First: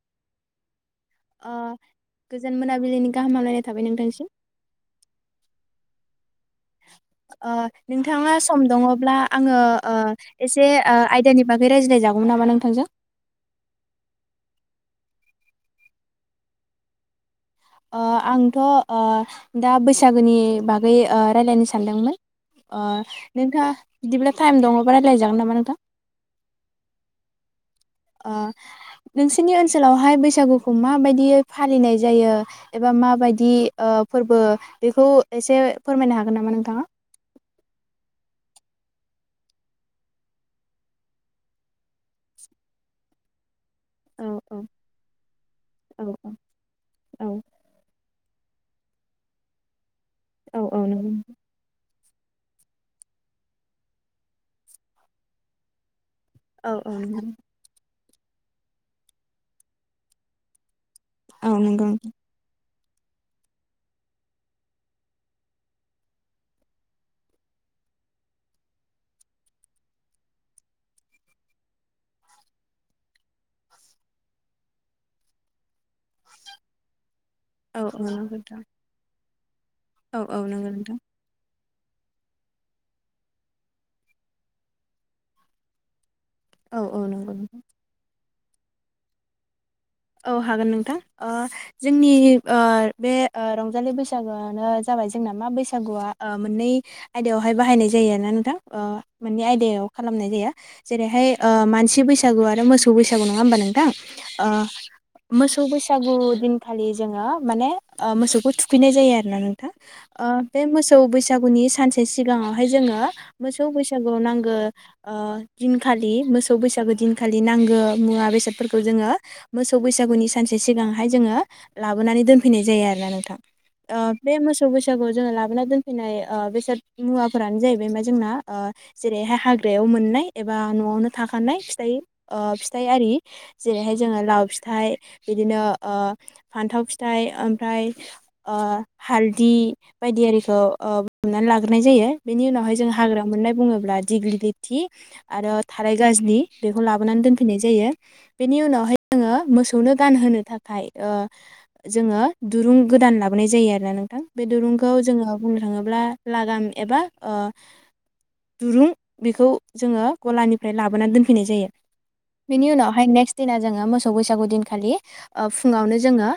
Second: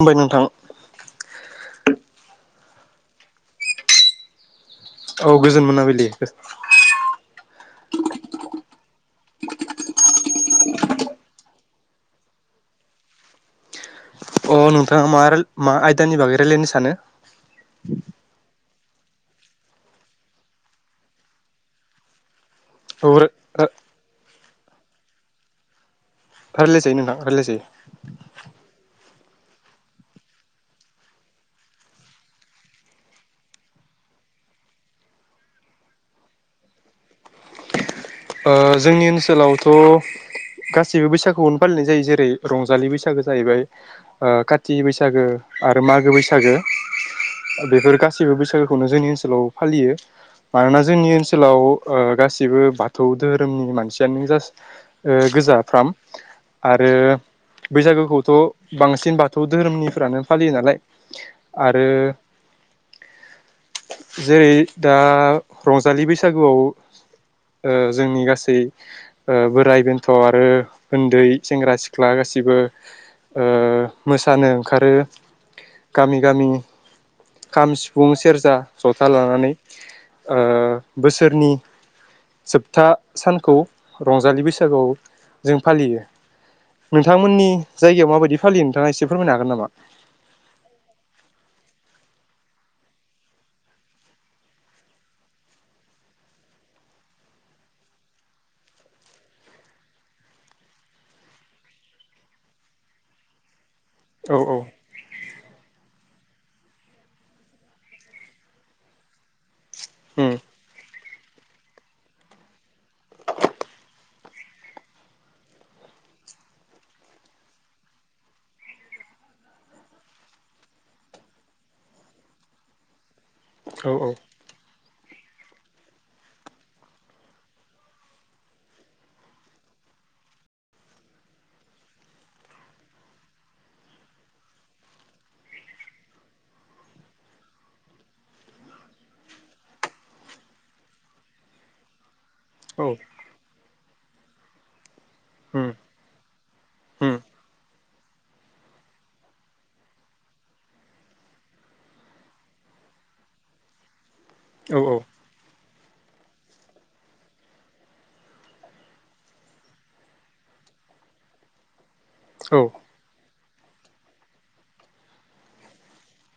खुलुमबाय नोंथां अ गोजोन मोनाबिलिनि। गाहाम हामलायनाय थाबाय नोंथांसिम। औ गोजोन मोनाबिलि। ओ नोंथाङा सम दङब्ला आङो ओ एसे आयदानि बागै रायज्लाय जागौमोन नामा नोंथांजों। अ नोंथाङा मा मा आयदानि बागै रायलायनो सानो। ओ आंथ' ओ दा बैसागोनि बागै ओ रायज्लायनो सानदोंमोन। अ औ नोंथां बिदिब्ला टाइम दङबा रायलाय जागोन नामा नोंथां। रायलाय जायो नोंथां रायलाय जायो। ओ नोंसोरनि ओनसोलावहाय बैसागुखौ माबायदियै फालिनाय जायो एबा माबायदि फोरबो बेखौ एसे फोरमायनो हागोन नामा नोंथाङा। ओ जोंनि ओनसोलावथ' गासैबो बैसागुखौनो फालिनाय जायो जेरै रंजालि बैसागो जाहैबाय। औ औ काति बैसागो आरो औ मागो बैसागो औ बेफोर गासैबो बैसागुखौनो जोंनि ओनसोलाव फालियो। औ औ मानोना जोंनि नंगौ ओनसोलाव गासिबो बाथौ धोहोरोमनि मानसियानो गोजाफ्राम। औ औ आरो नंगौ बैसागोखौ बांसिन बाथौ धोरोमनिफ्रानो फालियो नालाय। औ नंगौ। आरो जेरै दा रंजालि बैसागुआव ओ जोंनि गासै ओ बोराइ बेन्थ' आरो उन्दै सेंग्रा सिख्ला गासिबो ओ मोसानो ओंखारो गामि गामि। खाम, औ औ सिफुं, नंगौ सेरजा, नोंथां जथा लानानै औ ओ औ नंगौ नोंथां बोसोरनि जोबथा सानखौ रंजालि बैसागुआव जों फालियो। औ औ नंगौ नोंथांमोननि नोंथां जायगायाव माबायदि फालियो नोंथाङा एसे फोरमायनो हागोन नामा। औ हागोन नोंथां ओ जोंनि ओ बे रंजालि बैसागुआनो जाबाय जोंना मा बैसागुआ ओ मोननै आयदायावहाय बाहायनाय जायोना नोंथां मोननै आयदायाव खालामनाय जायो जेरैहाय ओ मानसि बैसागु आरो मोसौ बैसागु नङा होमबा नोंथां। औ ओ औ मोसौ बैसागु दिनखालि जोङो माने मोसौखौ थुखैनाय जायो आरोना। उम ओं बे मो मोसौ बैसागुनि सानसे सिगाङावहाय जोङो मोसौ बैसागुआव नांगौ दिनखालि मोसौ बैसागो दिनखालि नांगौ मुवा बेसादफोरखौ जोङो। मोसौ बैसागुनि सानसे सिगांहाय जोङो लाबोनानै दोनफैनाय जायो आरोना नोंथां। औ अ औ बे मोसौ। मोसौ बैसागु जोङो लाबोना दोनफैनाय ओ बेसाद मुवाफोरानो जाहैबाय मा जोंना ओ जेरैहाय हाग्रायाव मोननाय एबा न'आवनो थाखानाय ओ फिथाइ फिथाइ आरि जेरैहाय जोङो लाव फिथाइ बिदिनो ओ फान्थाव फिथाइ ओमफ्राय ओ हालदै बायदि आरिखौ ओ बुथुमना लाग्रोनाय जायो बेनि उनावहाय औ जों हाग्रा मोननाय बुङोब्ला दिग्लिलिथि आरो उम थाराय गाजलि बेखौ उम लाबोनानै दोनफैनाय जायो बेनि उनावहाय जोङो मोसौनो गानहोनो थाखाय ओ जोङो दुरुं गोदान लाबोनाय जायो आरोना नोंथां बे औ दुरुंखौ औ जोङो बुंनो थाङोब्ला लागाम एबा ओ दुरुं बेखौ जोङो गलानिफ्राय लाबोनानै दोनफैनाय जायो औ बिनि उनावहाय नेक्स दिना जोङो मोस सौ बैसागु दिनखालि ओ फुङावनो जोङो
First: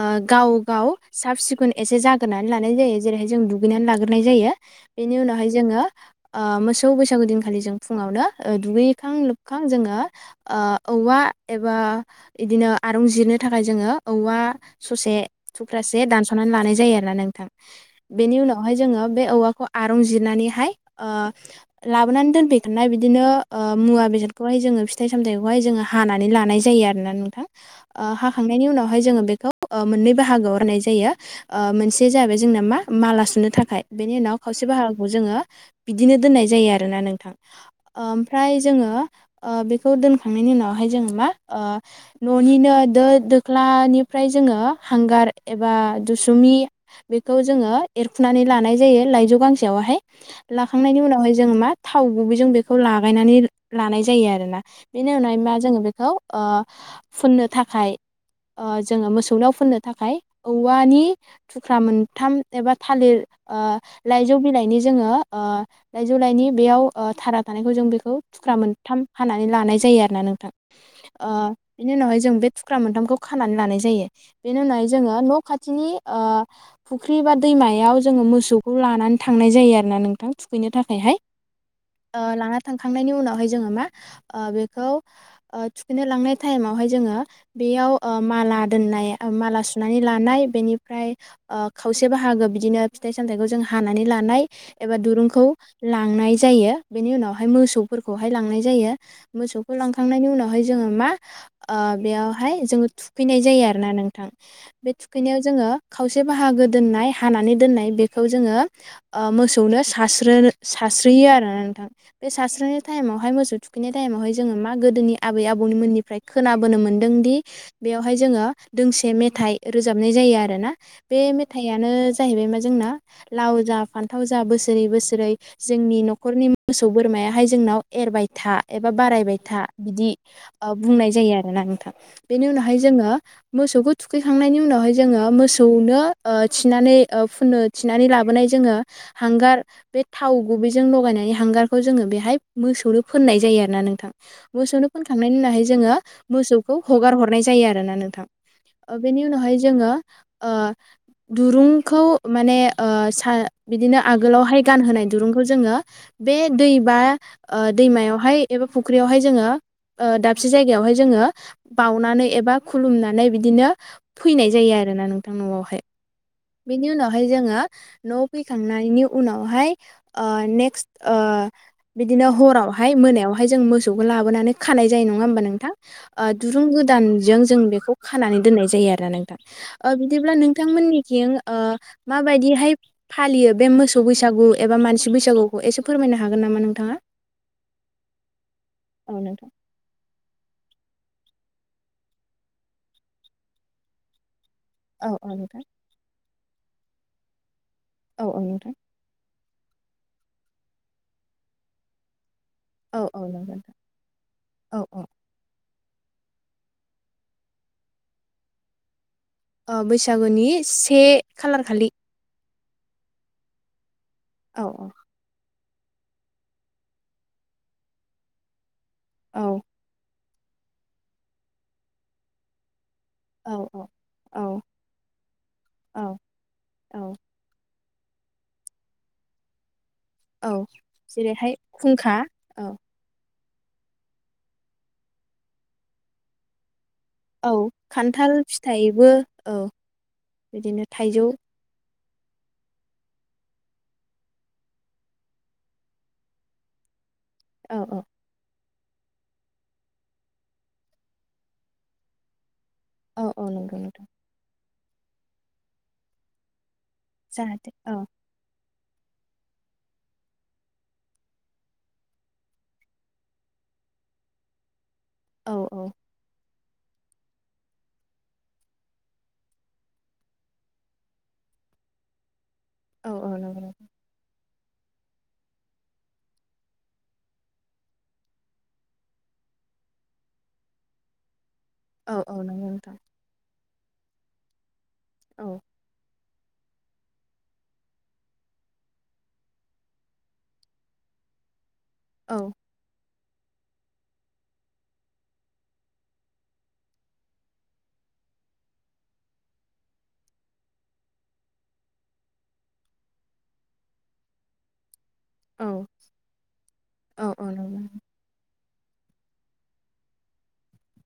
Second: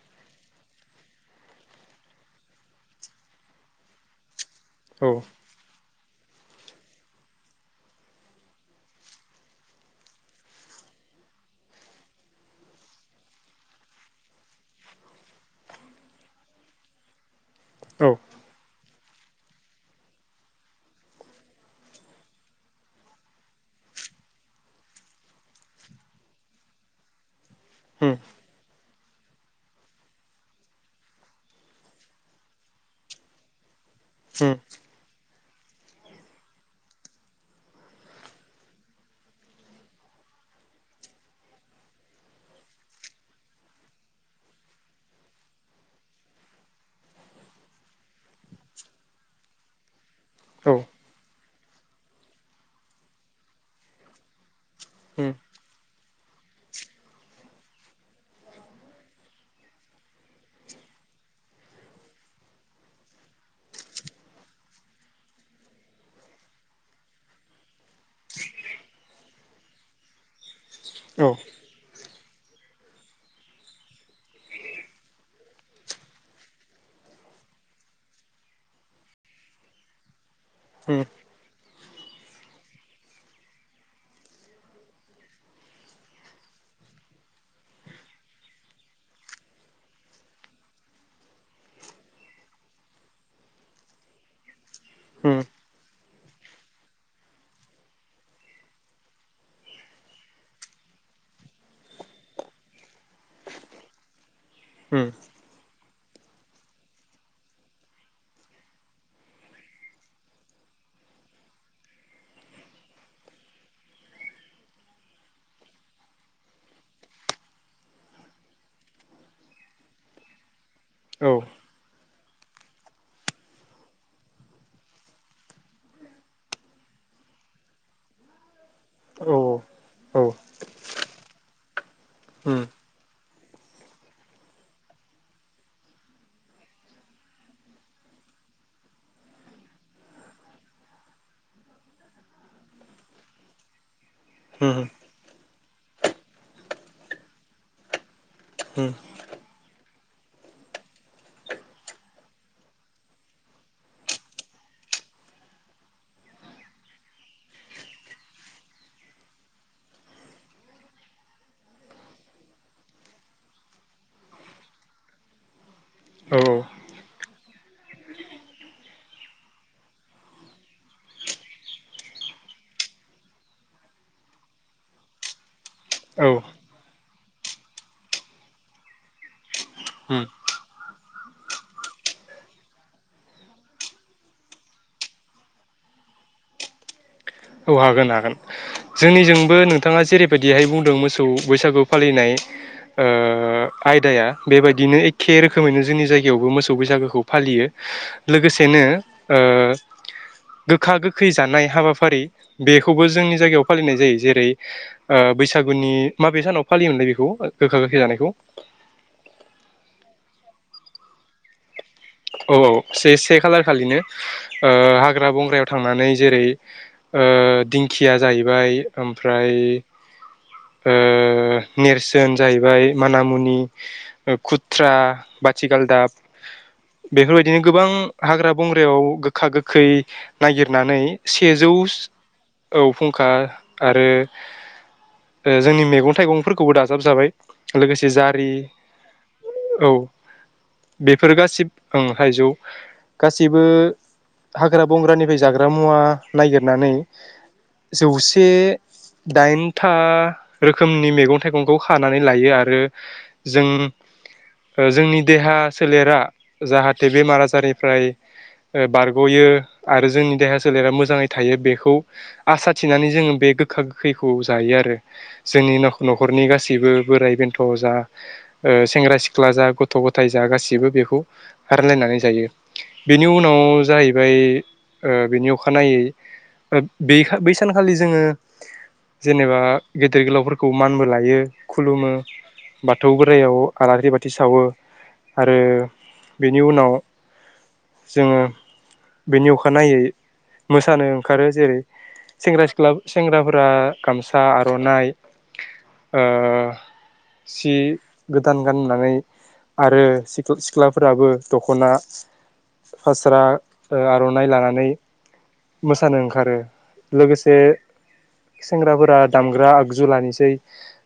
ओ गाव गाव साब सिखोन एसे जागोरनानै लानाय जायो जेरैहाय जों दुगैनानै लागोरनाय जायो औ बेनि उनावहाय जोङो ओ मोसौ बैसागु दिनखालि जों फुङावनो दुगैखां लोबखां जोङो ओ औवा एबा इदिनो आरंजिरनो थाखाय जोङो औवा ससे थुख्रासे दानस'नानै लानाय जायो आरोना नोंथां औ बेनि उनावहाय जोङो बे औवाखौ आरं जिरनानैहाय ओ लाबोनानै दोनफैखानाय बिदिनो ओ मुवा बेसादखौहाय जोङो फिथाइ सामथायाइखौहाय जोङो हानानै लानाय जायो आरो ना नोंथां ओ उम हाखांनायनि उनावहाय जोङो बेखौ ओ मोननै बाहागोआव राननाय जायो ओ मोनसे जाहैबाय जोंना मा माला सुनो थाखाय बेनि उनाव उम खावसे बाहागोखौ जोङो बिदिनो दोननाय जायो आरोना नोंथां ओमफ्राय ओ जोङो बेखौ दोनखांनायनि उनावहाय जोङो मा ओ न'निनो दो दोख्लानिफ्राय जोङो हांगार एबा दुसुमि बेखौ जोङो एरखुनानै लानाय जायो लाइजौ गांसेयावहाय औ लाखांनायनि उनावहाय जोङो मा थाव गुबैजों बेखौ लागायनानै लानाय जायो आरोना बेनि उम उनावाय मा जोङो बे औ ओ फुननो थाखाय ओ जोङो मोसौनियाव फुननो थाखाय औवानि थुख्रा मोनथाम एबा थालिर ओ लाइजौ बिलाइनि जोङो ओ लाइजौ लाइनि बेयाव ओ थारा थानायखौ जों बेखौ थुख्रा मोनथाम हानानै लानाय जायो आरोना नोंथां ओ औ बेनि उनावहाय जों बे थुख्रा मोनथामखौ खानानै लानाय जायो बेनि उनावहाय जोङो न खाथिनि ओ फुख्रि एबा दैमायाव जोङो मोसौखौ लानानै थांनाय जायो आरोना नोंथां थुखैनो उम थाखायहाय ओ लाना थांखांनायनि उनावहाय जोङो मा ओ बेखौ ओ थुखैनो लांनाय टाइमावहाय जोङो बेयाव ओ माला दोननाय ओ माला सुनानै लानाय बेनिफ्राय ओ खावसे बाहागो बिदिनो फिथाइ सामथायाइखौ जों हानानै लानाय एबा दुरुं उम खौ लांनाय जायो बेनि उनावहाय मोसौफोरखौहाय लांनाय जायो मोसौखौ लांखांनायनि उनावहाय जोङो मा ओ बेयावहाय जोङो थुखैनाय जायो आरोना नोंथां बे उम थुखैनायाव जोङो खावसे बाहागो दोननाय हानानै दोननाय बेखौ जोङो ओ मोसौनो सारस्रोनो सारस्रोयो आरोना नोंथां बे सारस्रोनाय टायेमावहाय मोसौ थुखैनाय टायेमावहाय मा गोदोनि आबै आबौनि मोनि फ्राय खोनाबोनो मोन्दोंदि बेयावहाय जोङो दोंसे मेथाइ रोजाबनाय जायो आरो ना बे औ मेथायानो जाहैबाय मा जोंना लाव जा फान्थाव जा बोसोरै बोसोरै जोंनि न'खरनि मोसौ बोरमायाहाय जोंनाव एरबाय था एबा औ बारायबाय था बिदि औ औ ओ बुंनाय जायो आरो ना नोंथां बेनि उम उनावहाय जोङो मोसौखौ थुखैखांनायनि उनावहाय जोङो मोसौनो ओ थिनानै ओ फुननो थिनानै लाबोनाय जोङो हांगार बे थाव गुबैजों लगायनानै हांगारखौ जोङो बेहाय मोसौनो फोननाय जायो आरो ना नोंथां उम मोसौनो फोनखां नायनि उनावहाय जोङो मोसौखौ हगार हरनाय जायो आरोना नोंथां उम ओ बेनि उनावहाय ज जोङो ओ दुरुंखौ माने ओ सा बिदिनो आगोलावहाय गानहोनाय दुरुंखौ जोङो बे दै बा ओ दैमायावहाय एबा फुख्रियावहाय जोङो ओ दाबसे जायगायावहाय जोङो बावनानै एबा खुलुमनानै बिदिनो फैनाय जायो आरोना नोंथां नवावहाय औ औ बेनि उनावहाय जोङो न' फैखांनायनि उनावहाय ओ नेक्स्ट ओ बिदिनो हरावहाय मोनायावहाय जों मोसौखौ लाबोनानै खानाय जायो नङा होमबा नोंथां औ ओ उम दुरुं गो दानजों जों बेखौ खानानै दोननाय जायो आरोना नोंथां ओ बिदिब्ला नोंथांमोनि थिं ओ माबायदिहाय फालियो बे मोसौ बैसागु एबा मानसि बैसागुखौ एसे फोरमायनो हागोन नामा नोंथाङा औ हागोन हागोन औ नोंथां जोंनिजोंबो नोंथाङा जेरैबायदिहाय बुंदों मोसौ सौ बैसागु फालिनाय ओ आयदाया बेबायदिनो औ औ एखे नोंथां रोखोमैनो जोंनि जाय गायावबो मोसौ बैसागोखौ फालियो। औ औ नोंथां लोगोसेनो ओ गोखा-गोखै जानाय हाबाफारि औ बेखौबो औ जोंनि नंगौ जायगायाव नोंथां। फालिनाय जायो जेरै औ औ ओ बैसा गुनि माबे सानाव फालियोमोनलाय बेखौ गोखा-गोखै जानायखौ ओ बैसागुनि से खालारखालि औ औ से से खालार खालिनो औ ओ हाग्रा-बंग्रायाव थांनानै जेरै ओ दिंखिया जाहैबाय औ ओमफ्राय ओ नेरसोन जाहैबाय औ माना-मुनि, औ औ खुथ्रा, औ माथिगालदाब औ बेफोरबायदिनो गोबां हाग्रा-बंग्रायाव गोखा-गोखै औ नागिरनानै जेरैहाय सेजौ खुंखा औ फुंखा आरो जोंनि मैगं-थाइगंफोरखौबो दा औ खान्थाल फिथाइबो औ बिदिनो थाइजौ बेफोर गासिब ओं थायजौ गाससिबो हाग्रा-बंग्रानिफ्राय जाग्रा मुवा नागिरनानै औ औ जौसे दाइनथा रोखोमनि मैगं-थाइगंखौ खानानै लायो आरो आरो औ औ जों नंगौ नोंथां ओ जोंनि देहा सोलेरा जाहा थे बेमार जाहाथे औ आजारनिफ्राय ओ बारग'यो आरो जोंनि देहा सोलेरा मोजाङै थायो बेखौ आसाथिनानै जोङो बे गोखा-गोखैखौ जायो आरो औ जोंनि औ न'-न'खरनि गासैबो बिबो बोराइ-बेन्थ' जा ओ सेंग्रा-सिख्ला जा गथ'-गथाय जा गासिबो बेखौ रानलायनानै जायो। औ बेनि औ नंगौ उनाव नोंथां जाहैबाय ओ बिनि अखानायै बै सानखालि जोङो जेनेबा गेदेर-गोलावफोरखौ मानबो लायो। खुलुमो औ औ नंगौ नोंथां बाथौ बोराइयाव आलारि बाथि सावो। औ आरो बेनि उनाव जोङो बेनि अखानायै मोसानो ओंखारो जेरै- औ सेंग्रा सिख्लाफोर सेंग्राफोरा गामसा आरो आर'नाइ ओ सि गोदान गाननानै आरो सिख्लाफोराबो दख'ना फास्रा आर'नाइ लानानै। औ मोसानो ओंखारो औ औ लोगोसे। नंगौ सेंग्राफोरा दामग्रा आगजु लानोसै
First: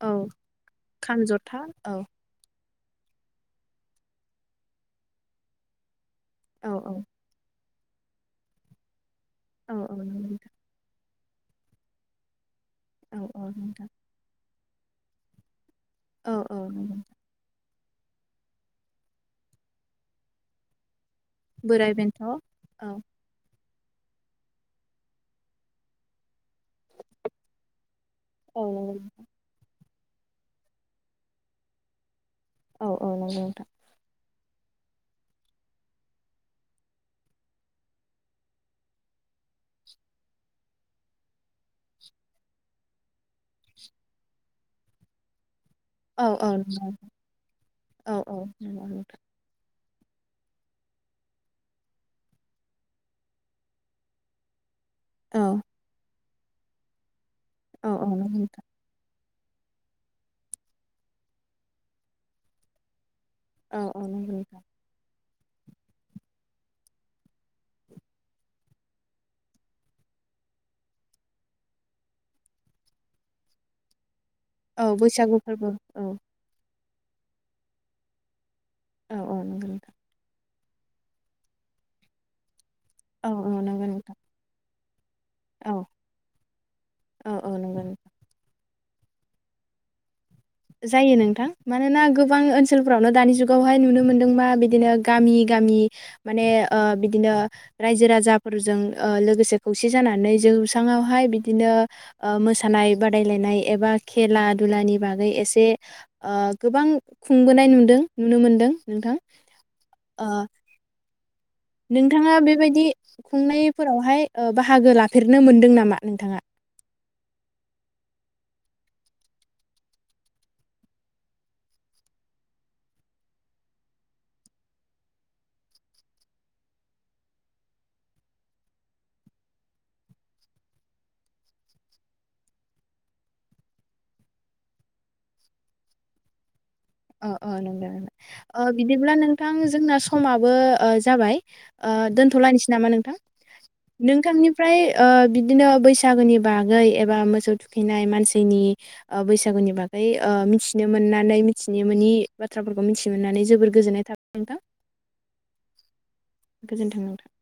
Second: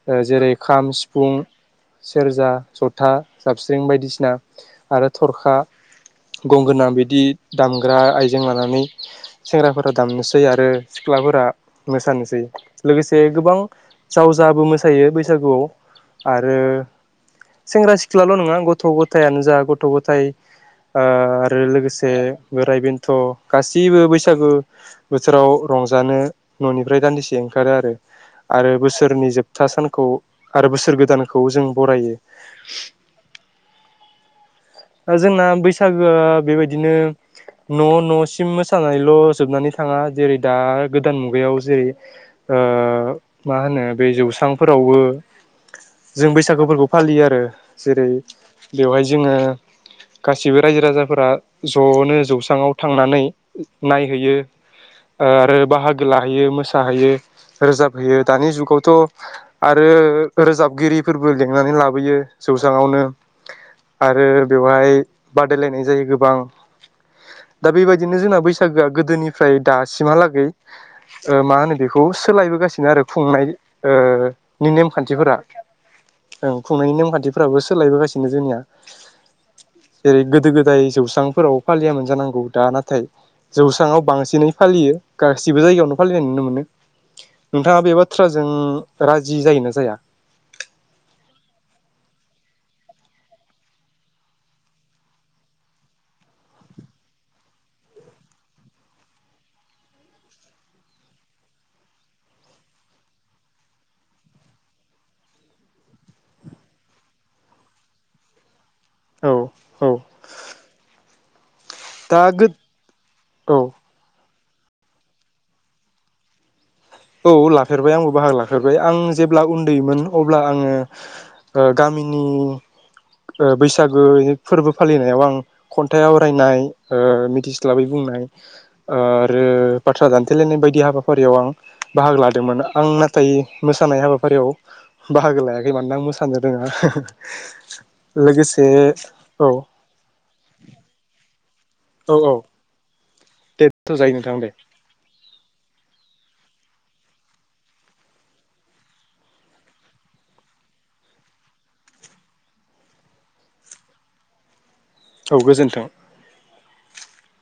औ जेरै खाम सिफुं जथा औ सेरजा ज था जाबस्रिं बायदिसिना आरो थरखा। औ गंगोना औ बिदि। दामग्रा आइजें लानानै। औ सेंग्राफोरा औ नंगौ दामनोसै नोंथां आरो सिख्लाफोरा मोसानोसै औ लोगोसे औ गोबां नोंथां जावजाबो मोस मोसायो बैसागुआव। औ औ आरो सेंग्रा सिख्लाल' नङा गथ' गथायानो जा गथ' गथायाइ। आ आरो बोराइ लोगोसे बेन्थ' औ बोराइ औ बेन्थ' गासैबो बैसागु बोथोराव रंजानो। न'निफ्राय दान्दिसे ओंखारो आरो आरो नंगौ बोसोरनि जोबथा सान खौ आरो बोसोर गोदानखौ जों बरायो। औ औ नंगौ नोंथां। जोंना बैसागोआ बेबायदिनो न' न'सिम मोसानानैल' जोबनानै थाङा जेरै दा गोदान मुगायाव जेरै ओ मा होनो बे जौस्रांफोरावबो औ जों बैसागो फोरफोरखौ फालियो आरो जेरै औ औ नंगौ बेवहाय नोंथां जोङो। गासिबो रायजो राजाफोरा ज'नो जौस्राङाव थांनानै नायहैयो। ओ औ आरो बाहागो ला होयो मोसाहैयो। रोजाब औ औ होयो नंगौ दानि नोंथां जुगावथ' आरो रोजाबगिरिफोरबो लिंनानै लाबोयो जौसांआवनो। औ औ नंगौ। बेहाय बादायलायनाय जायो गोबां। दा बेबायदिनो जोंना बैसा बैसागोआ गोदोनिफ्राय दासिमहालागै ओ मा होनो बेखौ सोलायबोगासिनो आरो खुंनाय नि औ नेमखान्थिफोरा बैसागु फोरबो औ ओं खुंनायनि नेमखान्थिफोराबो सोलायबोगासिनो जोंनिया। औ-औ नंगौ नोंथां दाय जौस्रांफोराव फालियामोन जानांगौ दाना नाथाय औ औ नंगौ जौस्राङाव नोंथां बांसिनै फालियो। गासिबो औ जायगायावनो फालिनाय नुनो मोनो। औ औ नोंथाङा नंगौ बे नोंथां बाथ्राजों राजि जायोना जाया? जायो नोंथां मानोना गोबां ओनसोलफोरावनो दानि जुगावहाय नुनो मोनदोंबा बिदिनो गामि गामि माने ओ बिदिनो रायजो राजाफोरजों लोगोसे ओ खौसे जानानै जौसाङावहाय बिदिनो ओ मोसानाय बादायलायनाय एबा खेला दुलानि बागै ए से ओ गोबां खुंबोनाय नुदों नुनो मोनदों। नोंथां औ औ ओ दा नोंथाङा गो बेबायदि औ खुंनायफोरावहाय ओ बाहागो लाफेरनो मोनदों नामा नोंथाङा? औ लाफेरबाय आंबो बाहागो लाफेरबाय। आं जेब्ला उन्दैमोन अब्ला आङो ओ गामिनि ओ बैसागो फोरबो फालिनायाव आं खन्थाइ ओ आवरायनाय मिथिस्लाबै बुंनाय आरो बाथ्रा दानथेलायनाय बायदि हाबाफारियाव आं बाहागो लादोंमोन। आं नाथाय मोसानाय हाबाफारियाव बाहागो लायाखै मानोना आं मोसानो रोङा। अ-अ नोंगौ नोंथां। ओ लोगोसे बिदिब्ला औ नोंथां जोंना समाबो ओ जाबाय ओ औ औ दोनथ'लायनोसै नामा? नोंथां दे दोनथ' जायो नोंथां दे नोंथांनिफ्राय ओ बिदिनो बैसागोनि बा गै एबा मोसौ थुखैनाय मानसिनि ओ बैसागुनि बागै ओ मिथिनो मोननानै मिथिनि मोनि बाथ्राफोरखौ मिथि मोननानै जोबोर गोजोननाय थाबाय नोंथां। औ गोजोन्थों। गोजोनथों नोंथां।